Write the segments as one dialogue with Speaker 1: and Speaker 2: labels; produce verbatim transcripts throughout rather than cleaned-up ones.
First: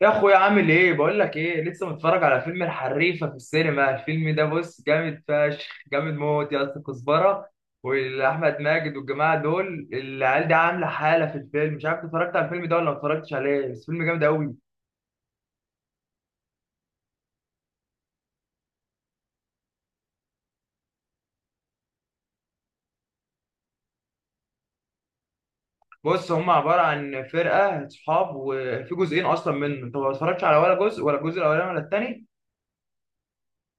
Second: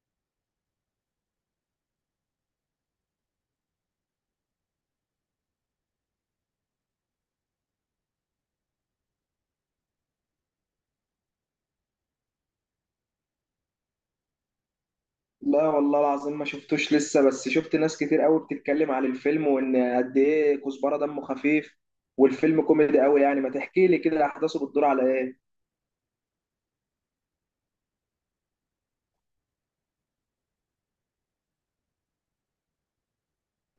Speaker 1: يا اخويا، عامل ايه؟ بقول لك ايه، لسه متفرج على فيلم الحريفه في السينما. الفيلم ده بص جامد فشخ، جامد موت يا اسطى. كزبره واحمد ماجد والجماعه دول، العيال دي عامله حاله في الفيلم. مش عارف اتفرجت على الفيلم ده ولا ما اتفرجتش عليه، بس فيلم جامد قوي.
Speaker 2: لا والله العظيم ما شفتوش لسه، بس شفت ناس كتير قوي بتتكلم عن الفيلم وان قد ايه كزبره دمه خفيف. والفيلم كوميدي قوي، يعني ما تحكي لي كده احداثه بتدور على ايه.
Speaker 1: بص، هم عباره عن فرقه صحاب، وفي جزئين اصلا منه. انت ما اتفرجتش على ولا جزء؟ ولا الجزء الاولاني ولا التاني؟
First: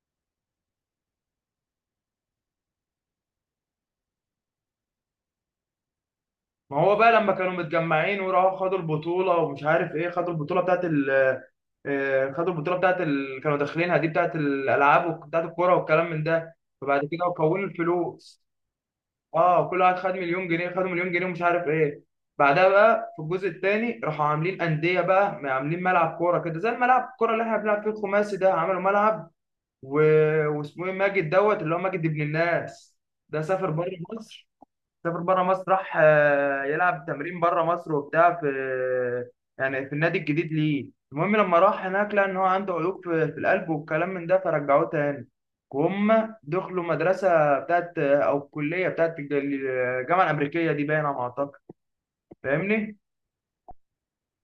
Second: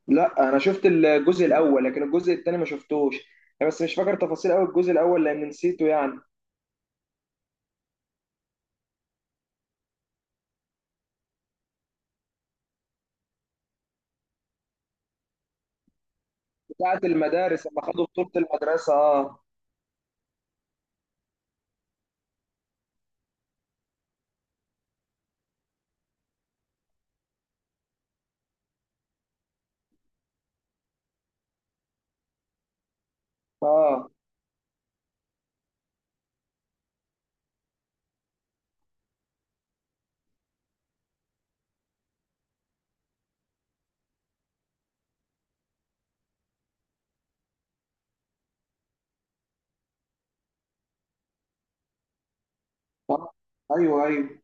Speaker 2: لا انا شفت الجزء الاول لكن الجزء الثاني ما شفتوش، يعني بس مش فاكر تفاصيل قوي الجزء الاول لان نسيته يعني.
Speaker 1: ما هو بقى لما كانوا متجمعين وراحوا خدوا البطوله، ومش عارف ايه، خدوا البطوله بتاعت آه، خدوا البطوله بتاعت ال... كانوا داخلينها دي، بتاعت الالعاب وبتاعت الكوره والكلام من ده.
Speaker 2: بتاعه
Speaker 1: فبعد كده كونوا
Speaker 2: المدارس لما خدوا بطولة
Speaker 1: الفلوس.
Speaker 2: المدرسة، اه.
Speaker 1: اه، كل واحد خد مليون جنيه، خدوا مليون جنيه ومش عارف ايه. بعدها بقى في الجزء الثاني راحوا عاملين انديه، بقى عاملين ملعب كوره كده، زي الملعب الكوره اللي احنا بنلعب فيه الخماسي ده، عملوا ملعب و... واسمه ايه، ماجد دوت، اللي هو ماجد ابن الناس، ده سافر بره
Speaker 2: اه،
Speaker 1: مصر. سافر بره مصر، راح آه، يلعب تمرين بره مصر وبتاع، في يعني في النادي الجديد ليه. المهم، لما راح هناك لقى ان هو عنده عيوب في, في القلب والكلام من ده، فرجعوه تاني. وهم دخلوا مدرسة بتاعت آه، او كلية بتاعت الج- الجامعة الأمريكية دي، باينة على ما أعتقد. فاهمني؟
Speaker 2: آه. ايوه ايوه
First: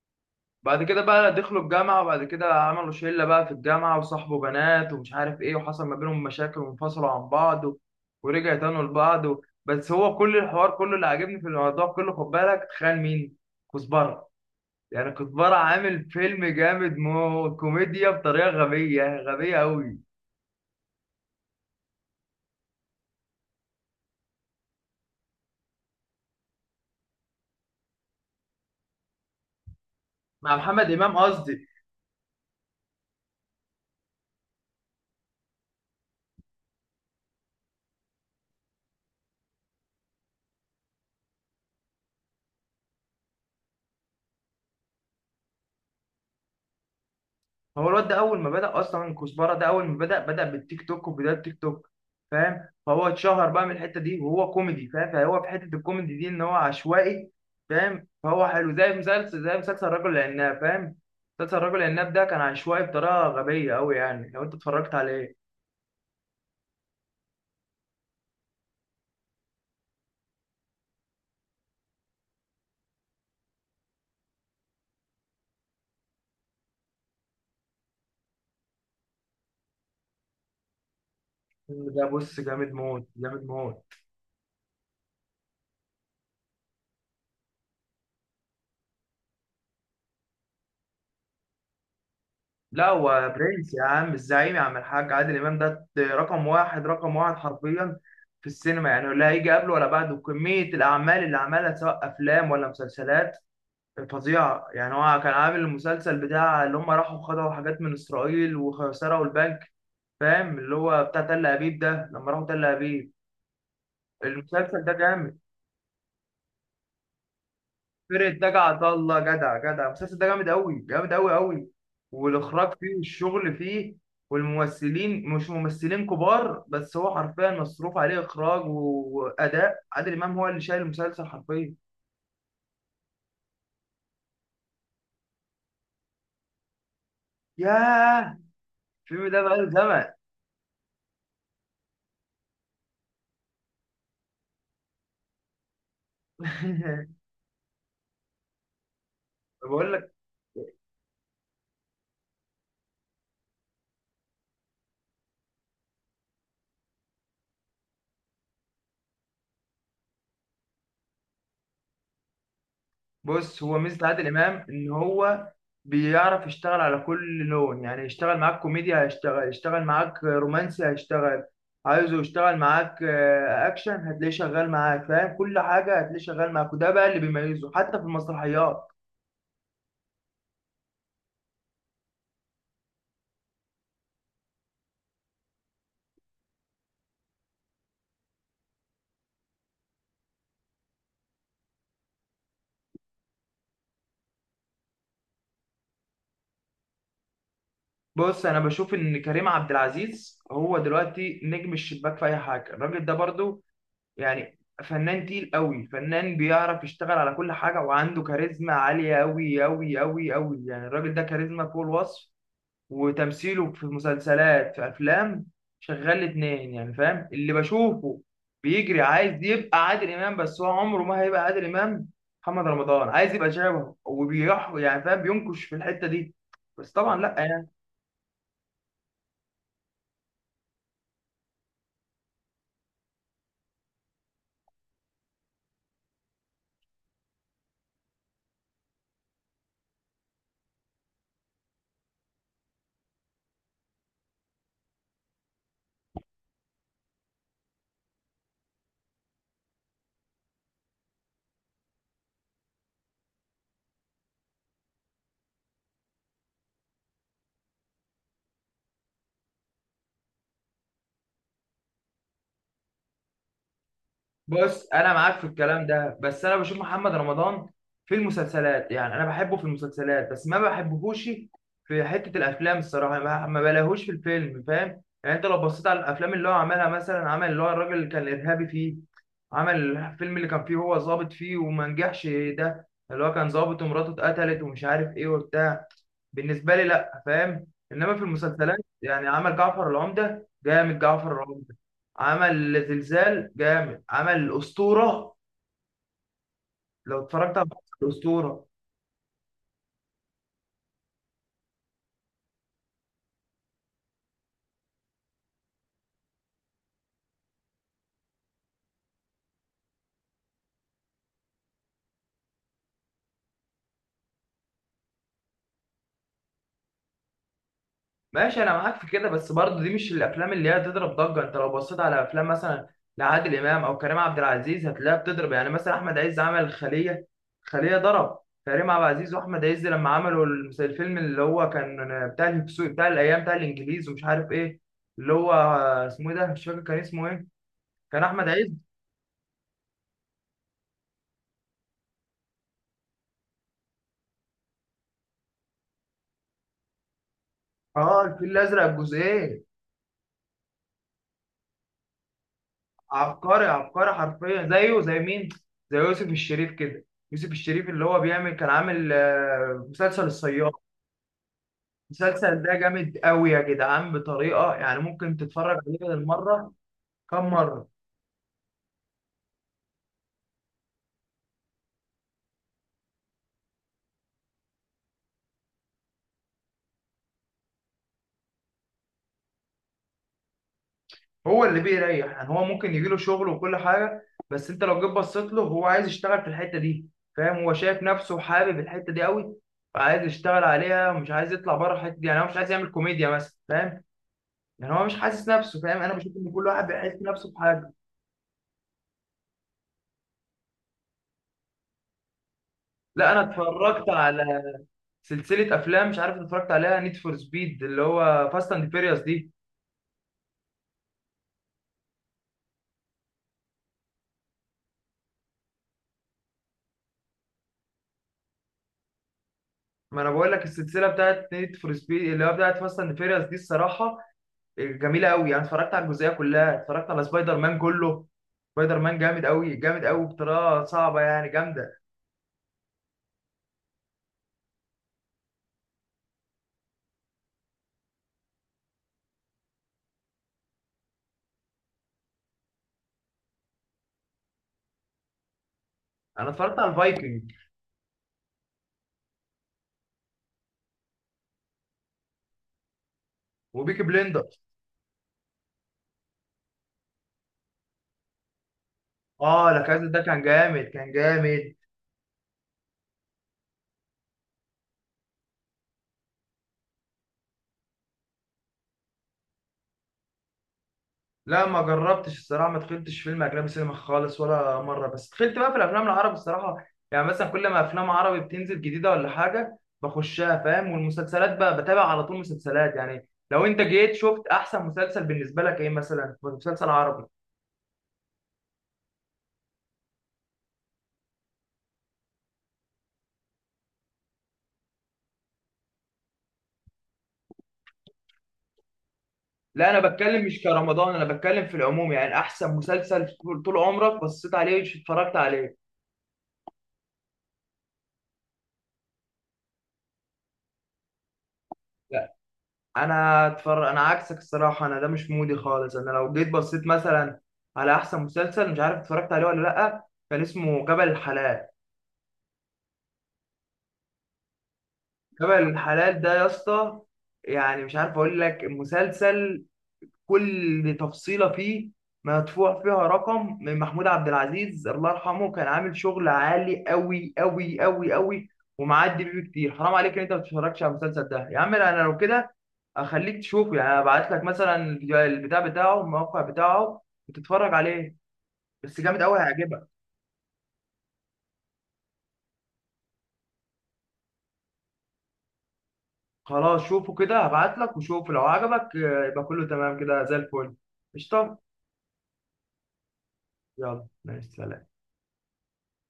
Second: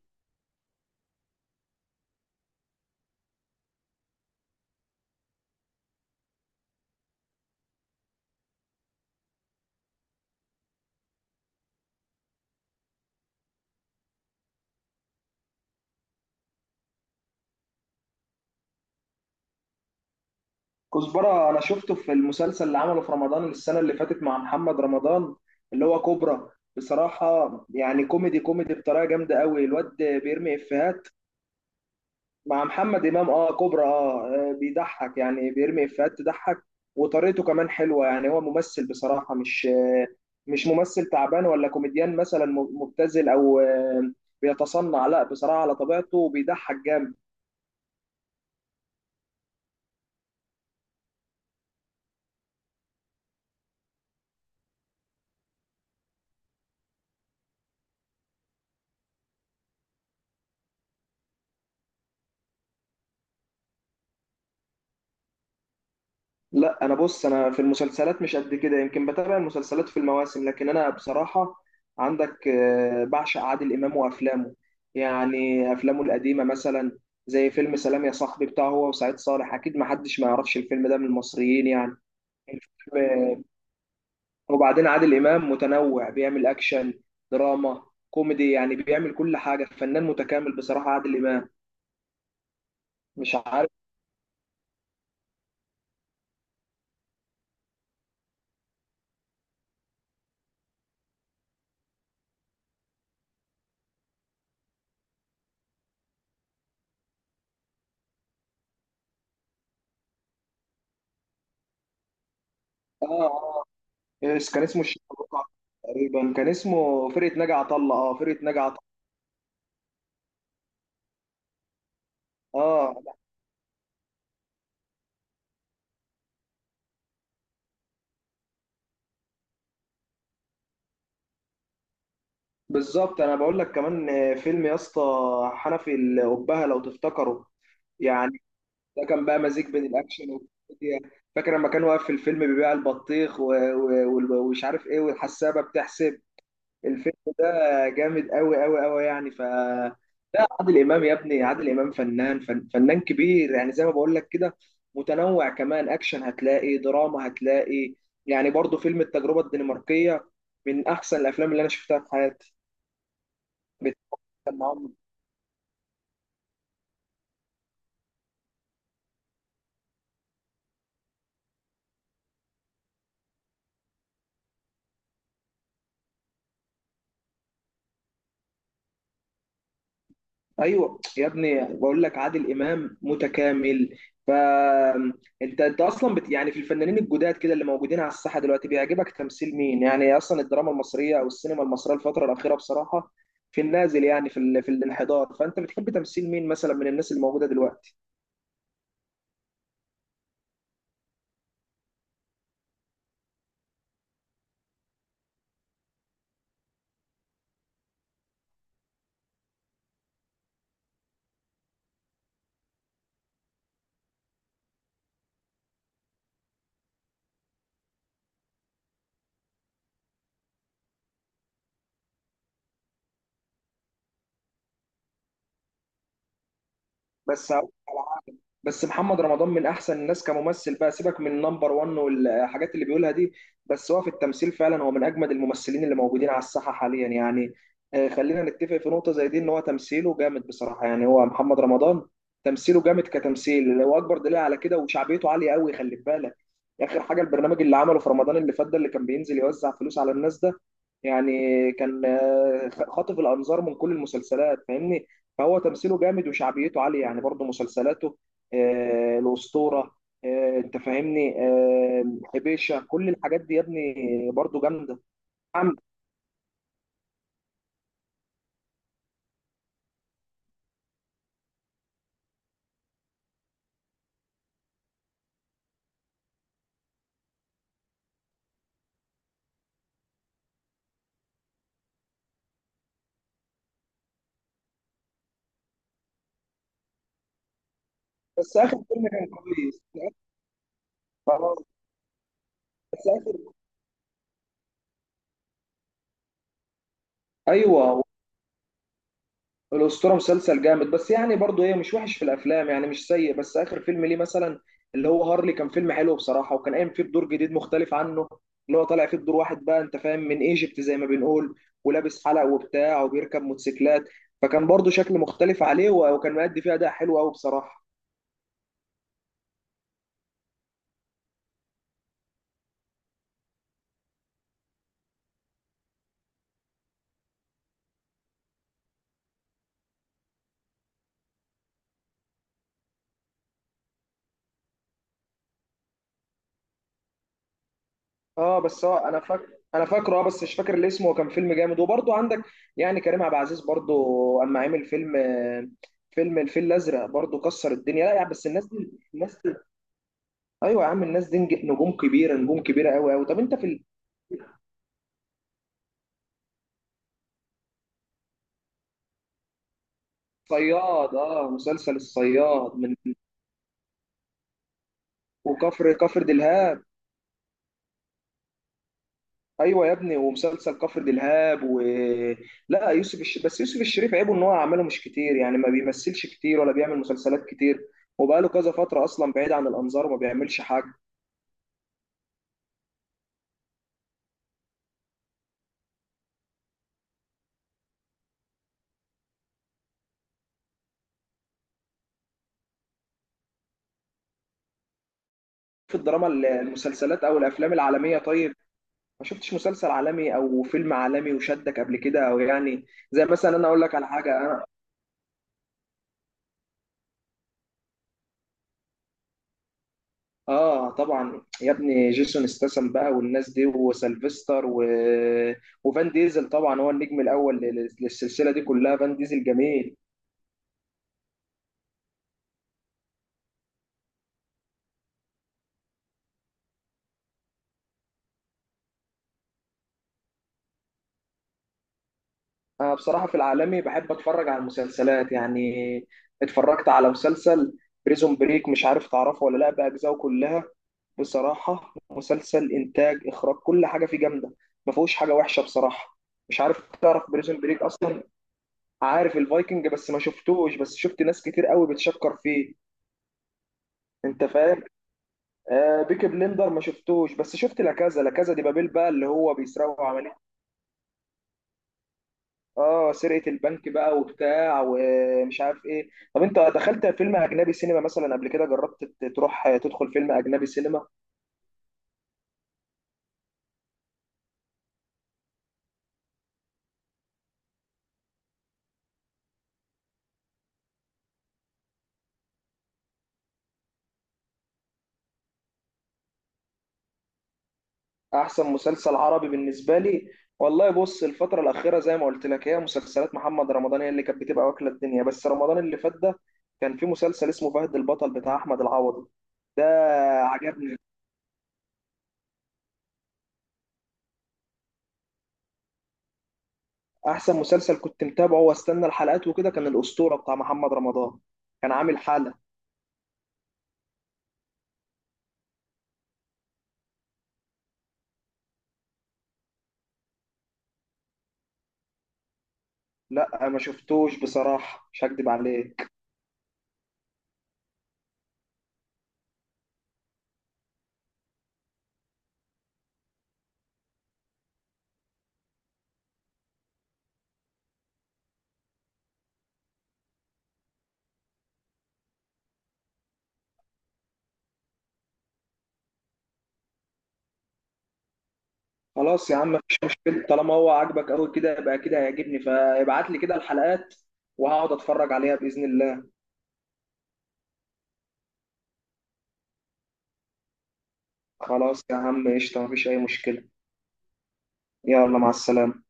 Speaker 1: بعد كده بقى دخلوا الجامعة، وبعد كده عملوا شلة بقى في الجامعة، وصاحبوا بنات ومش عارف ايه، وحصل ما بينهم مشاكل وانفصلوا عن بعض و- ورجعوا تانوا لبعض و... بس هو كل الحوار كله اللي عاجبني في الموضوع كله. خد بالك، تخيل مين؟ كزبرة. يعني كزبرة عامل فيلم جامد، مو كوميديا بطريقة غبية غبية أوي.
Speaker 2: كزبرة أنا شفته في المسلسل اللي عمله في رمضان السنة اللي فاتت مع محمد رمضان، اللي هو كوبرا. بصراحة يعني كوميدي كوميدي بطريقة جامدة قوي، الواد
Speaker 1: مع
Speaker 2: بيرمي
Speaker 1: محمد
Speaker 2: إفيهات.
Speaker 1: إمام قصدي.
Speaker 2: مع محمد إمام أه، كوبرا أه. آه، بيضحك يعني بيرمي إفيهات تضحك. وطريقته كمان حلوة، يعني هو ممثل بصراحة، مش آه، مش ممثل تعبان ولا كوميديان مثلا مبتذل أو آه، بيتصنع، لا بصراحة على طبيعته بيضحك جامد.
Speaker 1: هو الواد ده اول ما بدأ اصلا كزبره، ده اول ما بدأ بدأ بالتيك توك وبداية التيك توك، فاهم؟ فهو اتشهر بقى من الحتة دي، وهو كوميدي فاهم. فهو في حتة الكوميدي دي ان هو عشوائي فاهم. فهو حلو، زي مسلسل، زي مسلسل الرجل العناب فاهم. مسلسل الرجل العناب ده كان عشوائي بطريقة غبية قوي، يعني لو انت اتفرجت عليه،
Speaker 2: لا انا بص، انا في المسلسلات مش قد كده، يمكن بتابع المسلسلات في المواسم، لكن انا بصراحه عندك آه، بعشق عادل امام وافلامه. يعني افلامه القديمه مثلا زي فيلم سلام يا صاحبي بتاعه هو وسعيد صالح، اكيد ما حدش ما يعرفش الفيلم ده من المصريين يعني.
Speaker 1: ده بص جامد موت،
Speaker 2: الفيلم- آه،
Speaker 1: جامد موت.
Speaker 2: وبعدين عادل امام متنوع، بيعمل اكشن، دراما، كوميدي، يعني بيعمل كل حاجه، فنان متكامل بصراحه عادل امام.
Speaker 1: لا، هو
Speaker 2: مش عارف.
Speaker 1: برنس يا عم، الزعيم يا عم، الحاج عادل امام ده رقم واحد، رقم واحد حرفيا في السينما يعني. لا هيجي قبله ولا بعده. كمية الأعمال اللي عملها سواء أفلام ولا مسلسلات، فظيعة يعني. هو كان عامل المسلسل بتاع اللي هم راحوا خدعوا حاجات من إسرائيل وسرقوا البنك، فاهم؟ اللي هو بتاع تل أبيب ده، لما راحوا تل
Speaker 2: اه،
Speaker 1: أبيب.
Speaker 2: آه، إيش كان
Speaker 1: المسلسل
Speaker 2: اسمه؟
Speaker 1: ده
Speaker 2: الشيخ أبو
Speaker 1: جامد.
Speaker 2: قعب تقريبا. كان اسمه فرقه ناجي عطا الله، اه،
Speaker 1: فرقة
Speaker 2: فرقه
Speaker 1: ناجي
Speaker 2: ناجي عطا
Speaker 1: عطا الله، جدع جدع. المسلسل ده جامد قوي، جامد قوي قوي.
Speaker 2: الله
Speaker 1: والإخراج فيه
Speaker 2: اه.
Speaker 1: والشغل فيه. والممثلين مش ممثلين كبار، بس هو حرفيا مصروف عليه إخراج. وأداء عادل إمام هو اللي شايل المسلسل حرفيا.
Speaker 2: بالظبط، انا بقول لك كمان آه، فيلم يا اسطى حنفي الأبهة لو تفتكره.
Speaker 1: ياه،
Speaker 2: يعني ده كان
Speaker 1: الفيلم
Speaker 2: بقى
Speaker 1: ده
Speaker 2: مزيج
Speaker 1: بقاله
Speaker 2: بين
Speaker 1: زمن.
Speaker 2: الاكشن والكوميديا. فاكر لما كان واقف في الفيلم بيبيع البطيخ و- و- وال- ومش عارف ايه، والحسابه بتحسب. الفيلم ده جامد قوي قوي قوي يعني. ف
Speaker 1: بقول لك.
Speaker 2: عادل امام يا ابني، عادل امام فنان، فن فنان كبير، يعني زي ما بقول لك كده متنوع، كمان اكشن هتلاقي، دراما هتلاقي، يعني برضو فيلم التجربه الدنماركيه من احسن الافلام اللي انا شفتها في حياتي.
Speaker 1: بص، هو ميزة عادل
Speaker 2: بيتكلم
Speaker 1: إمام إن
Speaker 2: معاهم.
Speaker 1: هو بيعرف يشتغل على كل لون. يعني يشتغل معاك كوميديا هيشتغل، يشتغل معاك رومانسي هيشتغل، عايزه يشتغل معاك آه، أكشن هتلاقيه شغال معاك، فاهم؟ كل حاجة هتلاقيه شغال معاك، وده بقى اللي بيميزه، حتى في المسرحيات.
Speaker 2: ايوه يا ابني، بقول لك عادل امام متكامل. فانت انت انت اصلا بت... يعني في الفنانين الجداد كده اللي موجودين على الساحه دلوقتي، بيعجبك تمثيل مين؟ يعني اصلا الدراما المصريه او السينما المصريه الفتره الاخيره بصراحه في النازل، يعني في ال... في الانحدار، فانت بتحب تمثيل مين مثلا من الناس اللي موجوده دلوقتي؟
Speaker 1: بص، أنا بشوف إن كريم عبد العزيز هو دلوقتي نجم الشباك في أي حاجة. الراجل ده برضو يعني فنان تقيل قوي، فنان بيعرف يشتغل على كل حاجة، وعنده كاريزما عالية قوي قوي قوي قوي يعني. الراجل ده كاريزما فوق الوصف. وتمثيله في مسلسلات في افلام، شغال الاتنين يعني، فاهم؟ اللي بشوفه بيجري عايز يبقى عادل امام، بس هو عمره ما هيبقى عادل امام. محمد رمضان عايز يبقى شبهه وبيح يعني، فاهم؟ بينكش في الحته دي، بس طبعا لا
Speaker 2: بس
Speaker 1: يعني.
Speaker 2: هقول على حاجة. بس محمد رمضان من احسن الناس كممثل بقى، سيبك من نمبر واحد والحاجات اللي بيقولها دي، بس هو في التمثيل فعلا هو من اجمد الممثلين اللي موجودين على الساحه حاليا يعني. آه، خلينا نتفق في نقطه زي دي، ان هو تمثيله جامد بصراحه، يعني هو محمد رمضان تمثيله جامد كتمثيل، هو اكبر دليل على كده. وشعبيته عاليه قوي، خلي بالك. اخر حاجه البرنامج اللي عمله في رمضان اللي فات ده اللي كان بينزل يوزع فلوس على الناس ده، يعني كان آه، خاطف الانظار من كل المسلسلات، فاهمني؟ فهو تمثيله جامد وشعبيته عالية يعني. برضه مسلسلاته آه، الأسطورة آه، أنت فاهمني. آه، حبيشة، كل الحاجات دي يا ابني برضه
Speaker 1: بص،
Speaker 2: جامدة.
Speaker 1: انا معاك في
Speaker 2: نعم.
Speaker 1: الكلام ده، بس انا بشوف محمد رمضان في المسلسلات يعني، انا بحبه في المسلسلات، بس ما بحبهوش في حته الافلام الصراحه. ما ما بلاهوش في الفيلم، فاهم يعني؟ انت لو بصيت على الافلام اللي هو عملها مثلا، عمل اللي هو الراجل اللي كان ارهابي فيه، عمل الفيلم اللي كان فيه هو ظابط فيه وما نجحش، ده اللي هو كان ظابط ومراته اتقتلت ومش عارف ايه وبتاع. بالنسبه لي لا، فاهم؟ انما في
Speaker 2: بس
Speaker 1: المسلسلات
Speaker 2: آخر فيلم
Speaker 1: يعني،
Speaker 2: كان
Speaker 1: عمل
Speaker 2: كويس.
Speaker 1: جعفر العمده جامد، جعفر
Speaker 2: خلاص.
Speaker 1: العمده. عمل
Speaker 2: بس آخر
Speaker 1: زلزال جامد، عمل الاسطوره. لو اتفرجت على
Speaker 2: أيوه.
Speaker 1: الاسطوره.
Speaker 2: الأسطورة مسلسل جامد، بس يعني برضه ايه، مش وحش في الأفلام يعني، مش سيء. بس آخر فيلم ليه مثلا، اللي هو هارلي، كان فيلم حلو بصراحة، وكان قايم فيه بدور جديد مختلف عنه، اللي هو طالع فيه بدور واحد بقى أنت فاهم من ايجيبت زي ما بنقول، ولابس حلق وبتاع، وبيركب موتوسيكلات. فكان برضه شكل مختلف عليه، و- وكان مأدي فيه أداء حلو أوي بصراحة.
Speaker 1: ماشي، انا معاك في كده، بس برضه دي مش الافلام اللي هي تضرب ضجه. انت لو بصيت على افلام مثلا لعادل امام او كريم عبد العزيز، هتلاقيها بتضرب يعني. مثلا احمد عز عمل خليه، خليه ضرب. كريم عبد العزيز واحمد عز لما عملوا المس- الفيلم اللي هو كان بتاع الهكسو، بتاع الايام، بتاع الانجليز ومش عارف ايه، اللي هو اسمه إيه ده، مش فاكر كان اسمه ايه. كان احمد
Speaker 2: اه بس
Speaker 1: عز.
Speaker 2: هو انا فاكر، انا فاكره اه، بس مش فاكر اللي اسمه. وكان فيلم جامد، وبرضه عندك يعني كريم عبد العزيز برضه اما عمل فيلم، آه، فيلم الفيل الازرق برضه كسر الدنيا، لا
Speaker 1: اه،
Speaker 2: يعني بس
Speaker 1: الفيل
Speaker 2: الناس
Speaker 1: الازرق
Speaker 2: دي الناس.
Speaker 1: الجزئين.
Speaker 2: ايوه يا عم، الناس دي نج- نجوم كبيره، نجوم كبيره قوي قوي. طب انت
Speaker 1: عبقري،
Speaker 2: في
Speaker 1: عبقري حرفيا. زيه زي مين؟ زي يوسف الشريف كده. يوسف الشريف اللي هو بيعمل، كان عامل آه، مسلسل الصياد.
Speaker 2: الصياد؟ اه مسلسل
Speaker 1: المسلسل ده
Speaker 2: الصياد من.
Speaker 1: جامد قوي يا جدعان، بطريقه يعني ممكن تتفرج
Speaker 2: وكفر
Speaker 1: عليه
Speaker 2: كفر
Speaker 1: بدل مره
Speaker 2: دلهاب.
Speaker 1: كم مره.
Speaker 2: ايوه يا ابني، ومسلسل كفر دلهاب و. لا يوسف الش... بس يوسف الشريف عيبه ان هو اعماله مش كتير، يعني ما بيمثلش كتير ولا بيعمل مسلسلات كتير، وبقاله كذا فتره اصلا بعيد عن الانظار وما بيعملش حاجه.
Speaker 1: هو اللي بيريح يعني. هو ممكن يجيله شغل وكل حاجه، بس انت لو جيت بصيت له، هو عايز يشتغل في الحته دي. فاهم؟ هو شايف نفسه وحابب الحته دي قوي. فعايز يشتغل عليها ومش عايز يطلع بره الحته دي. يعني هو مش عايز يعمل كوميديا مثلا، فاهم؟ يعني هو مش حاسس نفسه،
Speaker 2: في
Speaker 1: فاهم؟ انا
Speaker 2: الدراما
Speaker 1: بشوف
Speaker 2: ال-
Speaker 1: ان كل واحد بيحس
Speaker 2: المسلسلات او
Speaker 1: نفسه
Speaker 2: الافلام
Speaker 1: بحاجه.
Speaker 2: العالميه طيب، ما شفتش مسلسل عالمي او فيلم عالمي وشدك قبل كده، او يعني زي
Speaker 1: لا، انا
Speaker 2: مثلا انا اقول لك على
Speaker 1: اتفرجت على
Speaker 2: حاجه.
Speaker 1: سلسله افلام مش عارف اتفرجت عليها، نيد فور سبيد، اللي هو فاست اند فيريوس دي.
Speaker 2: اه طبعا يا ابني، جيسون استسم بقى والناس دي، وسلفستر و... وفان ديزل طبعا هو النجم الاول لل- للسلسله دي كلها. فان ديزل جميل.
Speaker 1: ما انا بقول لك، السلسله بتاعت نيد فور سبيد اللي هي بتاعت فاست اند فيريوس دي، الصراحه جميله قوي يعني. اتفرجت على الجزئيه كلها، اتفرجت على سبايدر مان كله. سبايدر مان جامد قوي، جامد قوي بطريقه صعبه يعني، جامده.
Speaker 2: انا بصراحه في العالمي بحب اتفرج على المسلسلات يعني. اتفرجت على مسلسل بريزون بريك، مش عارف تعرفه ولا لا، باجزائه كلها. بصراحه مسلسل انتاج، اخراج، كل حاجه فيه جامده، ما فيهوش حاجه وحشه بصراحه.
Speaker 1: انا
Speaker 2: مش
Speaker 1: اتفرجت على
Speaker 2: عارف تعرف
Speaker 1: الفايكنج
Speaker 2: بريزون بريك اصلا. عارف الفايكنج بس ما شفتوش، بس شفت ناس كتير قوي بتشكر فيه.
Speaker 1: وبيكي
Speaker 2: انت
Speaker 1: بليندر.
Speaker 2: فاهم. آه بيكي بلندر ما شفتوش، بس شفت لا كذا، لا كذا دي، بابيل بقى اللي هو
Speaker 1: اه، لا كذا
Speaker 2: بيسرقوا
Speaker 1: ده
Speaker 2: عمليه.
Speaker 1: كان جامد، كان جامد.
Speaker 2: اه سرقه البنك بقى وبتاع ومش عارف ايه. طب انت دخلت فيلم اجنبي سينما مثلا قبل كده؟ جربت ت- تروح، آه، تدخل فيلم اجنبي سينما؟
Speaker 1: لا، ما جربتش الصراحه، ما دخلتش فيلم اجنبي سينما خالص ولا مره، بس دخلت بقى في الافلام العربي الصراحه يعني. مثلا كل ما افلام عربي بتنزل جديده ولا حاجه بخشها، فاهم؟ والمسلسلات بقى بتابع على طول مسلسلات يعني. لو انت جيت شفت احسن مسلسل بالنسبه لك ايه، مثلا مسلسل عربي؟
Speaker 2: احسن مسلسل عربي بالنسبه لي، والله بص، الفتره الاخيره زي ما قلت لك هي مسلسلات محمد رمضان هي اللي كانت بتبقى واكله الدنيا. بس رمضان اللي فات ده كان في مسلسل اسمه فهد البطل بتاع احمد العوضي، ده
Speaker 1: لا، انا بتكلم مش
Speaker 2: عجبني.
Speaker 1: كرمضان، انا بتكلم في العموم يعني. احسن مسلسل طول طول عمرك بصيت عليه اتفرجت عليه.
Speaker 2: احسن مسلسل كنت متابعه واستنى الحلقات وكده كان الاسطوره بتاع محمد رمضان، كان عامل حاله.
Speaker 1: انا اتفرج، انا عكسك الصراحه، انا ده مش مودي خالص. انا لو جيت بصيت مثلا على احسن مسلسل مش عارف اتفرجت عليه ولا لا، كان اسمه جبل الحلال.
Speaker 2: لا ما شفتوش بصراحه، مش هكدب
Speaker 1: جبل
Speaker 2: عليك.
Speaker 1: الحلال ده يا اسطى، يعني مش عارف اقول لك. المسلسل كل تفصيلة فيه مدفوع فيها رقم. من محمود عبد العزيز الله يرحمه، كان عامل شغل عالي قوي قوي قوي قوي. ومعدي بيه كتير، حرام عليك ان انت ما تتفرجش على المسلسل ده يا عم. انا لو كده اخليك تشوفه يعني. ابعت لك مثلا البتاع بتاعه، الموقع بتاعه، وتتفرج عليه. بس جامد قوي،
Speaker 2: خلاص يا عم،
Speaker 1: هيعجبك.
Speaker 2: مفيش مشكله، طالما هو عاجبك قوي كده يبقى كده هيعجبني. فابعت لي كده الحلقات وهقعد اتفرج عليها باذن الله.
Speaker 1: خلاص، شوفه كده. هبعت لك وشوف لو عجبك آه، يبقى كله تمام كده، زي الفل. قشطة.
Speaker 2: خلاص يا عم، قشطه، مفيش اي مشكله.
Speaker 1: يلا مع السلامة.
Speaker 2: يلا مع السلامه.